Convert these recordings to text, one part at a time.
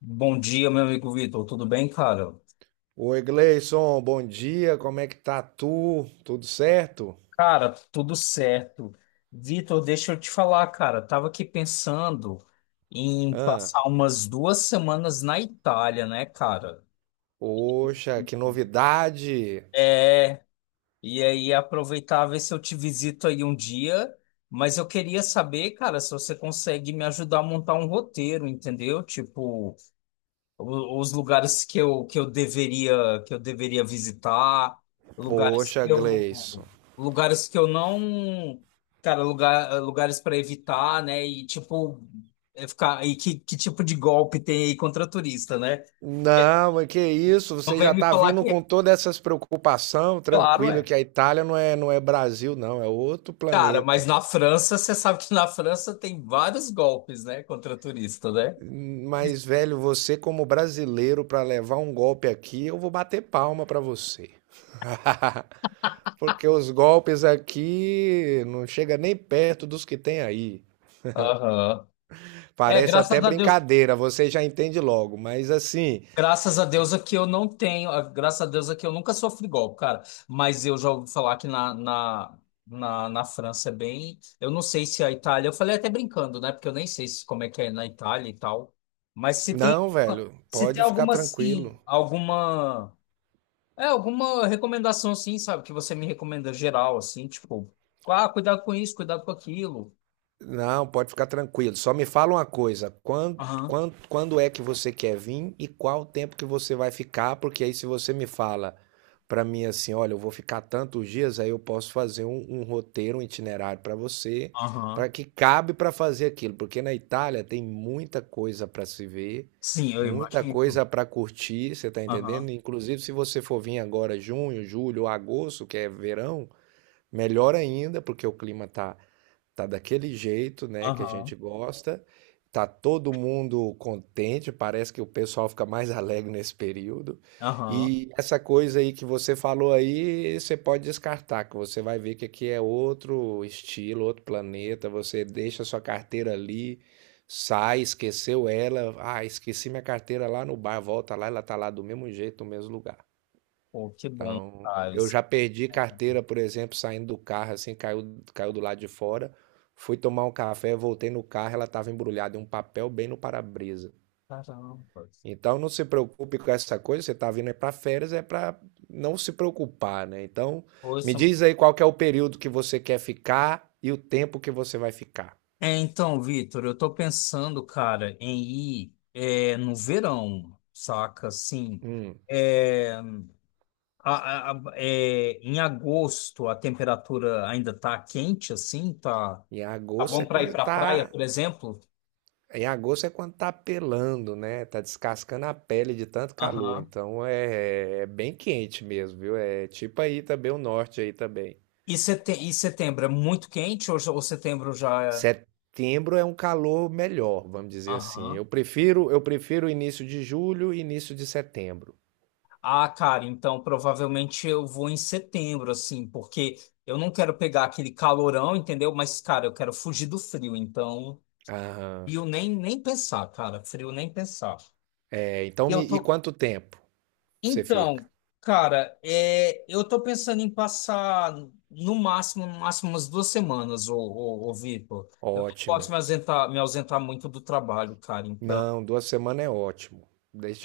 Bom dia, meu amigo Vitor. Tudo bem, cara? Oi, Gleison, bom dia, como é que tá tu? Tudo certo? Cara, tudo certo. Vitor, deixa eu te falar, cara. Tava aqui pensando em Ah, passar umas duas semanas na Itália, né, cara? poxa, que novidade! É, e aí aproveitar ver se eu te visito aí um dia. Mas eu queria saber, cara, se você consegue me ajudar a montar um roteiro, entendeu? Tipo. O- os lugares que eu deveria visitar, lugares Poxa, que eu Gleison. lugares que eu não, cara, lugares para evitar, né? E tipo é ficar e que tipo de golpe tem aí contra turista, né? Não, mas que isso, Não você já vem me tá falar vindo que é com todas essas preocupações, claro, tranquilo é. que a Itália não é Brasil, não, é outro Cara, mas planeta. na França, você sabe que na França tem vários golpes, né, contra turista, né? Mas, velho, você como brasileiro, pra levar um golpe aqui, eu vou bater palma pra você. Porque os golpes aqui não chega nem perto dos que tem aí. Aham. É, Parece até graças a Deus brincadeira, você já entende logo, mas assim, Graças a Deus aqui eu não tenho, ah, graças a Deus aqui eu nunca sofri golpe, cara. Mas eu já ouvi falar que na França é bem. Eu não sei se a Itália, eu falei até brincando, né? Porque eu nem sei se, como é que é na Itália e tal. Mas não, velho, se tem pode ficar alguma, assim, tranquilo. alguma. É, alguma recomendação, assim, sabe? Que você me recomenda geral, assim, tipo, ah, cuidado com isso, cuidado com aquilo. Não, pode ficar tranquilo. Só me fala uma coisa, quando, Aham, quando, quando é que você quer vir e qual o tempo que você vai ficar? Porque aí se você me fala para mim assim, olha, eu vou ficar tantos dias, aí eu posso fazer um roteiro, um itinerário para você, para aham. que cabe para fazer aquilo, porque na Itália tem muita coisa para se ver, Sim, eu muita imagino. coisa para curtir, você tá entendendo? Aham, Inclusive, se você for vir agora junho, julho, agosto, que é verão, melhor ainda, porque o clima tá daquele jeito, né, que a aham, gente gosta. Tá todo mundo contente, parece que o pessoal fica mais alegre nesse período. aham. E essa coisa aí que você falou aí, você pode descartar, que você vai ver que aqui é outro estilo, outro planeta. Você deixa sua carteira ali, sai, esqueceu ela. Ah, esqueci minha carteira lá no bar, volta lá, ela tá lá do mesmo jeito, no mesmo lugar. Pô, que bom, Então, cara. eu já perdi carteira, por exemplo, saindo do carro, assim, caiu, caiu do lado de fora. Fui tomar um café, voltei no carro, ela estava embrulhada em um papel bem no para-brisa. Caramba. Então, não se preocupe com essa coisa, você está vindo é para férias, é para não se preocupar, né? Então, me Ouça. diz aí qual que é o período que você quer ficar e o tempo que você vai ficar. É, então, Vitor, eu tô pensando, cara, em ir é, no verão, saca? Assim, Hum. é, em agosto a temperatura ainda tá quente, assim, tá, Em tá agosto bom é para ir quando pra praia, tá por exemplo? Em agosto é quando tá pelando, né? Tá descascando a pele de tanto calor. Aham. Então é, é bem quente mesmo, viu? É tipo aí também o norte aí também. E, setembro é muito quente ou, já- ou setembro já é? Setembro é um calor melhor, vamos dizer assim. Eu Aham. prefiro, eu prefiro início de julho e início de setembro. Ah, cara, então provavelmente eu vou em setembro, assim, porque eu não quero pegar aquele calorão, entendeu? Mas, cara, eu quero fugir do frio, então. E Aham. eu nem pensar, cara, frio nem pensar. É, então E eu e tô. quanto tempo você Então, fica? cara, é, eu tô pensando em passar no máximo umas duas semanas, ô Vitor. Eu não posso Ótimo. Me ausentar muito do trabalho, cara. Então Não, 2 semanas é ótimo.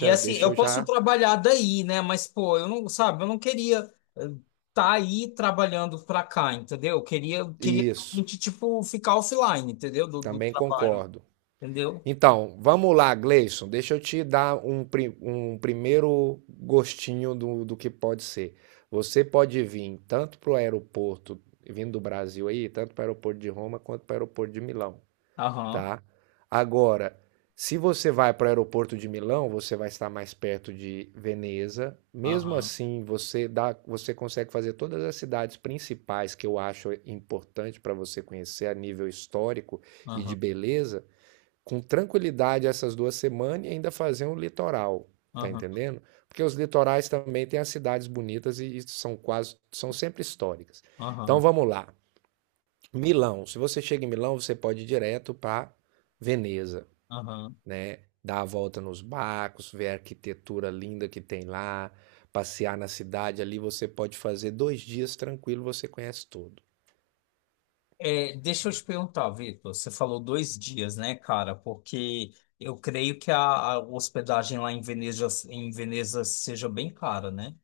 e assim, deixa eu eu posso já. trabalhar daí, né? Mas, pô, eu não, sabe, eu não queria estar tá aí trabalhando pra cá, entendeu? Eu queria Isso. realmente, tipo, ficar offline, entendeu? Do Também trabalho, concordo. entendeu? Então, vamos lá, Gleison. Deixa eu te dar um primeiro gostinho do que pode ser. Você pode vir tanto para o aeroporto, vindo do Brasil aí, tanto para o aeroporto de Roma quanto para o aeroporto de Milão, Aham, tá? Agora, se você vai para o aeroporto de Milão, você vai estar mais perto de Veneza. Mesmo aham, assim, você dá, você consegue fazer todas as cidades principais que eu acho importante para você conhecer a nível histórico e de aham, beleza com tranquilidade essas 2 semanas e ainda fazer um litoral, tá aham, entendendo? Porque os litorais também têm as cidades bonitas e são quase, são sempre históricas. Então aham, vamos lá. Milão. Se você chega em Milão, você pode ir direto para Veneza, aham. né? Dar a volta nos barcos, ver a arquitetura linda que tem lá, passear na cidade. Ali você pode fazer 2 dias tranquilo, você conhece tudo. É, deixa eu te perguntar, Vitor, você falou dois dias, né, cara? Porque eu creio que a hospedagem lá em Veneza seja bem cara, né?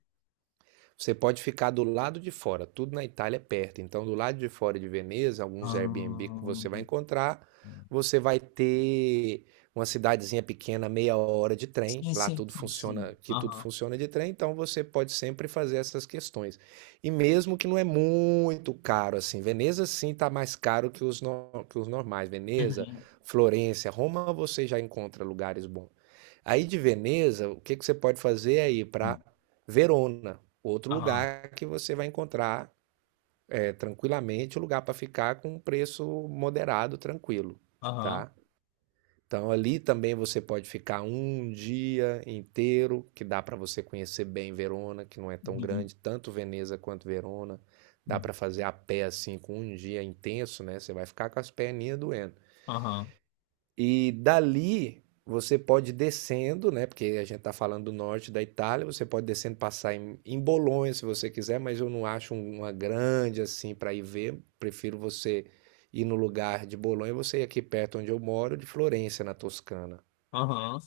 Você pode ficar do lado de fora, tudo na Itália é perto. Então, do lado de fora de Veneza, alguns Airbnb que Ahn. você vai encontrar, você vai ter uma cidadezinha pequena, meia hora de trem. Sim, Lá sim, tudo sim, sim. funciona, que tudo Aham. funciona de trem, então você pode sempre fazer essas questões. E mesmo que não é muito caro assim, Veneza sim está mais caro que os, no- que os normais. Veneza, Uhum. Florença, Roma, você já encontra lugares bons. Aí de Veneza, o que que você pode fazer é ir para Verona outro Aham, lugar que você vai encontrar é, tranquilamente, um lugar para ficar com um preço moderado, tranquilo, aham, tá? Então ali também você pode ficar um dia inteiro, que dá para você conhecer bem Verona, que não é tão uhum, grande, tanto Veneza quanto Verona. Dá uhum, para fazer a pé assim com um dia intenso, né? Você vai ficar com as perninhas doendo. aham, E dali você pode ir descendo, né? Porque a gente está falando do norte da Itália, você pode descendo passar em, Bolonha se você quiser, mas eu não acho uma grande assim para ir ver. Prefiro você ir no lugar de Bolonha, você ir aqui perto onde eu moro, de Florença, na Toscana. aham.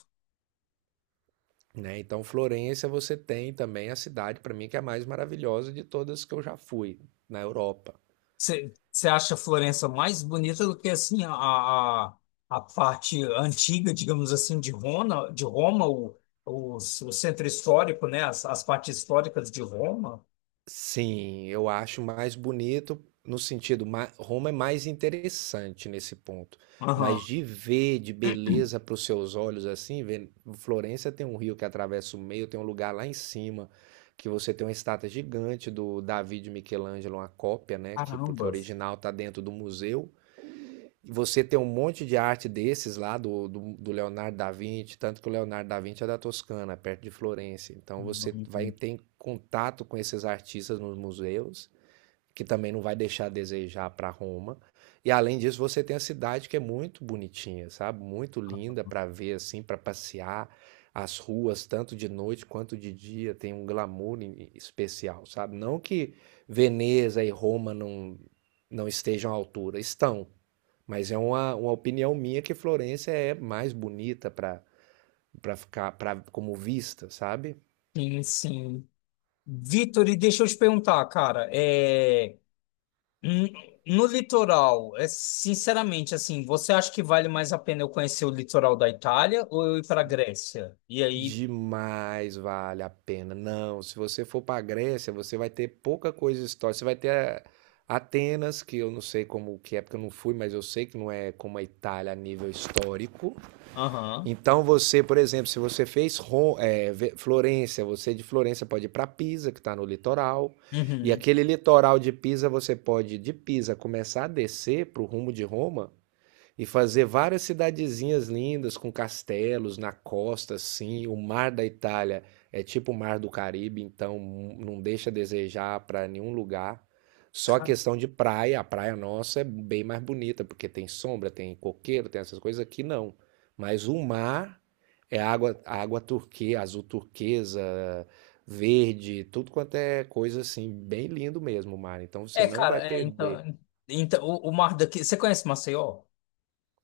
Né? Então, Florença você tem também a cidade, para mim, que é a mais maravilhosa de todas que eu já fui na Europa. Você acha Florença mais bonita do que assim a parte antiga, digamos assim, de Roma, o centro histórico, né? As partes históricas de Roma? Sim, eu acho mais bonito no sentido, ma Roma é mais interessante nesse ponto, Aham. mas de ver de beleza para os seus olhos, assim, ver Florença tem um rio que atravessa o meio, tem um lugar lá em cima que você tem uma estátua gigante do Davi de Michelangelo, uma cópia, né, que porque o Caramba. original está dentro do museu. Você tem um monte de arte desses lá do, do Leonardo da Vinci, tanto que o Leonardo da Vinci é da Toscana, perto de Florença. Então você vai Uhum. ter contato com esses artistas nos museus que também não vai deixar a desejar para Roma. E além disso, você tem a cidade que é muito bonitinha, sabe? Muito linda para ver assim, para passear. As ruas, tanto de noite quanto de dia, tem um glamour especial, sabe? Não que Veneza e Roma não estejam à altura, estão. Mas é uma opinião minha que Florença é mais bonita para ficar como vista, sabe? Sim, sim. Vitor, e deixa eu te perguntar, cara, é hum, no litoral, é, sinceramente, assim, você acha que vale mais a pena eu conhecer o litoral da Itália ou eu ir para Grécia? E aí, Demais vale a pena. Não, se você for para a Grécia, você vai ter pouca coisa histórica. Você vai ter Atenas, que eu não sei como que é, porque eu não fui, mas eu sei que não é como a Itália a nível histórico. aham, Então você, por exemplo, se você fez Florença, você de Florença pode ir para Pisa, que está no litoral. E uhum. aquele litoral de Pisa, você pode de Pisa começar a descer para o rumo de Roma e fazer várias cidadezinhas lindas com castelos na costa, assim. O mar da Itália é tipo o mar do Caribe, então não deixa a desejar para nenhum lugar. Só a Cara, questão de praia, a praia nossa é bem mais bonita, porque tem sombra, tem coqueiro, tem essas coisas aqui não. Mas o mar é água, água turquesa, azul turquesa, verde, tudo quanto é coisa assim, bem lindo mesmo o mar. Então você é, não vai cara, é, perder. então, então o mar daqui, você conhece Maceió?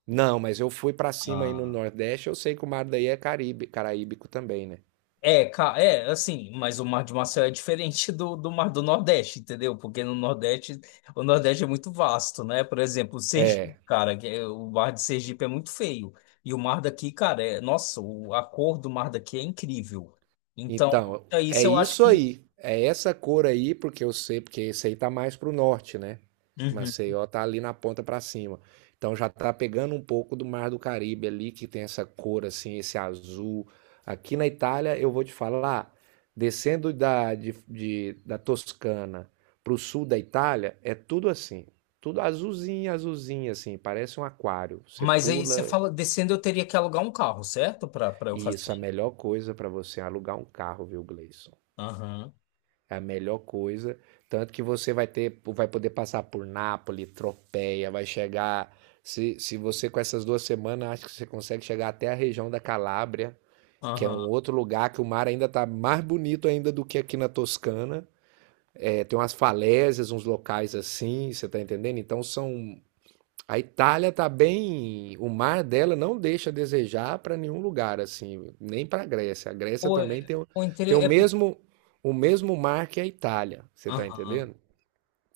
Não, mas eu fui pra cima aí no Ah, Nordeste, eu sei que o mar daí é Caribe, caraíbico também, né? é, assim, mas o Mar de Marcel é diferente do Mar do Nordeste, entendeu? Porque no Nordeste, o Nordeste é muito vasto, né? Por exemplo, o Sergipe, É. cara, o Mar de Sergipe é muito feio. E o mar daqui, cara, é, nossa, a cor do mar daqui é incrível. Então, Então, é é isso eu acho isso que. aí. É essa cor aí, porque eu sei, porque esse aí tá mais pro norte, né? Uhum. Maceió tá ali na ponta pra cima. Então já tá pegando um pouco do Mar do Caribe ali, que tem essa cor assim, esse azul. Aqui na Itália, eu vou te falar, descendo da Toscana pro sul da Itália, é tudo assim. Tudo azulzinho, azulzinho, assim, parece um aquário. Você Mas aí você pula, fala, descendo eu teria que alugar um carro, certo? Pra eu e fazer isso é a isso. melhor coisa pra você alugar um carro, viu, Gleison? Aham, É a melhor coisa. Tanto que você vai ter, vai poder passar por Nápoles, Tropea, vai chegar. Se você com essas 2 semanas, acho que você consegue chegar até a região da Calábria, que é um aham. outro lugar que o mar ainda tá mais bonito ainda do que aqui na Toscana. É, tem umas falésias, uns locais assim, você tá entendendo? Então são a Itália tá bem, o mar dela não deixa a desejar para nenhum lugar assim, nem para a Grécia. A Grécia Ou é, também tem, ou tem inter- o é por- mesmo o mesmo mar que a Itália, você tá Aham. entendendo?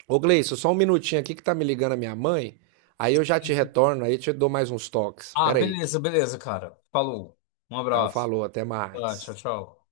Ô Gleison, só um minutinho aqui que tá me ligando a minha mãe, aí eu já te retorno, aí eu te dou mais uns toques. Ah, Pera aí. Beleza, cara. Falou. Um Então abraço. falou, até Tá, tchau, mais. tchau.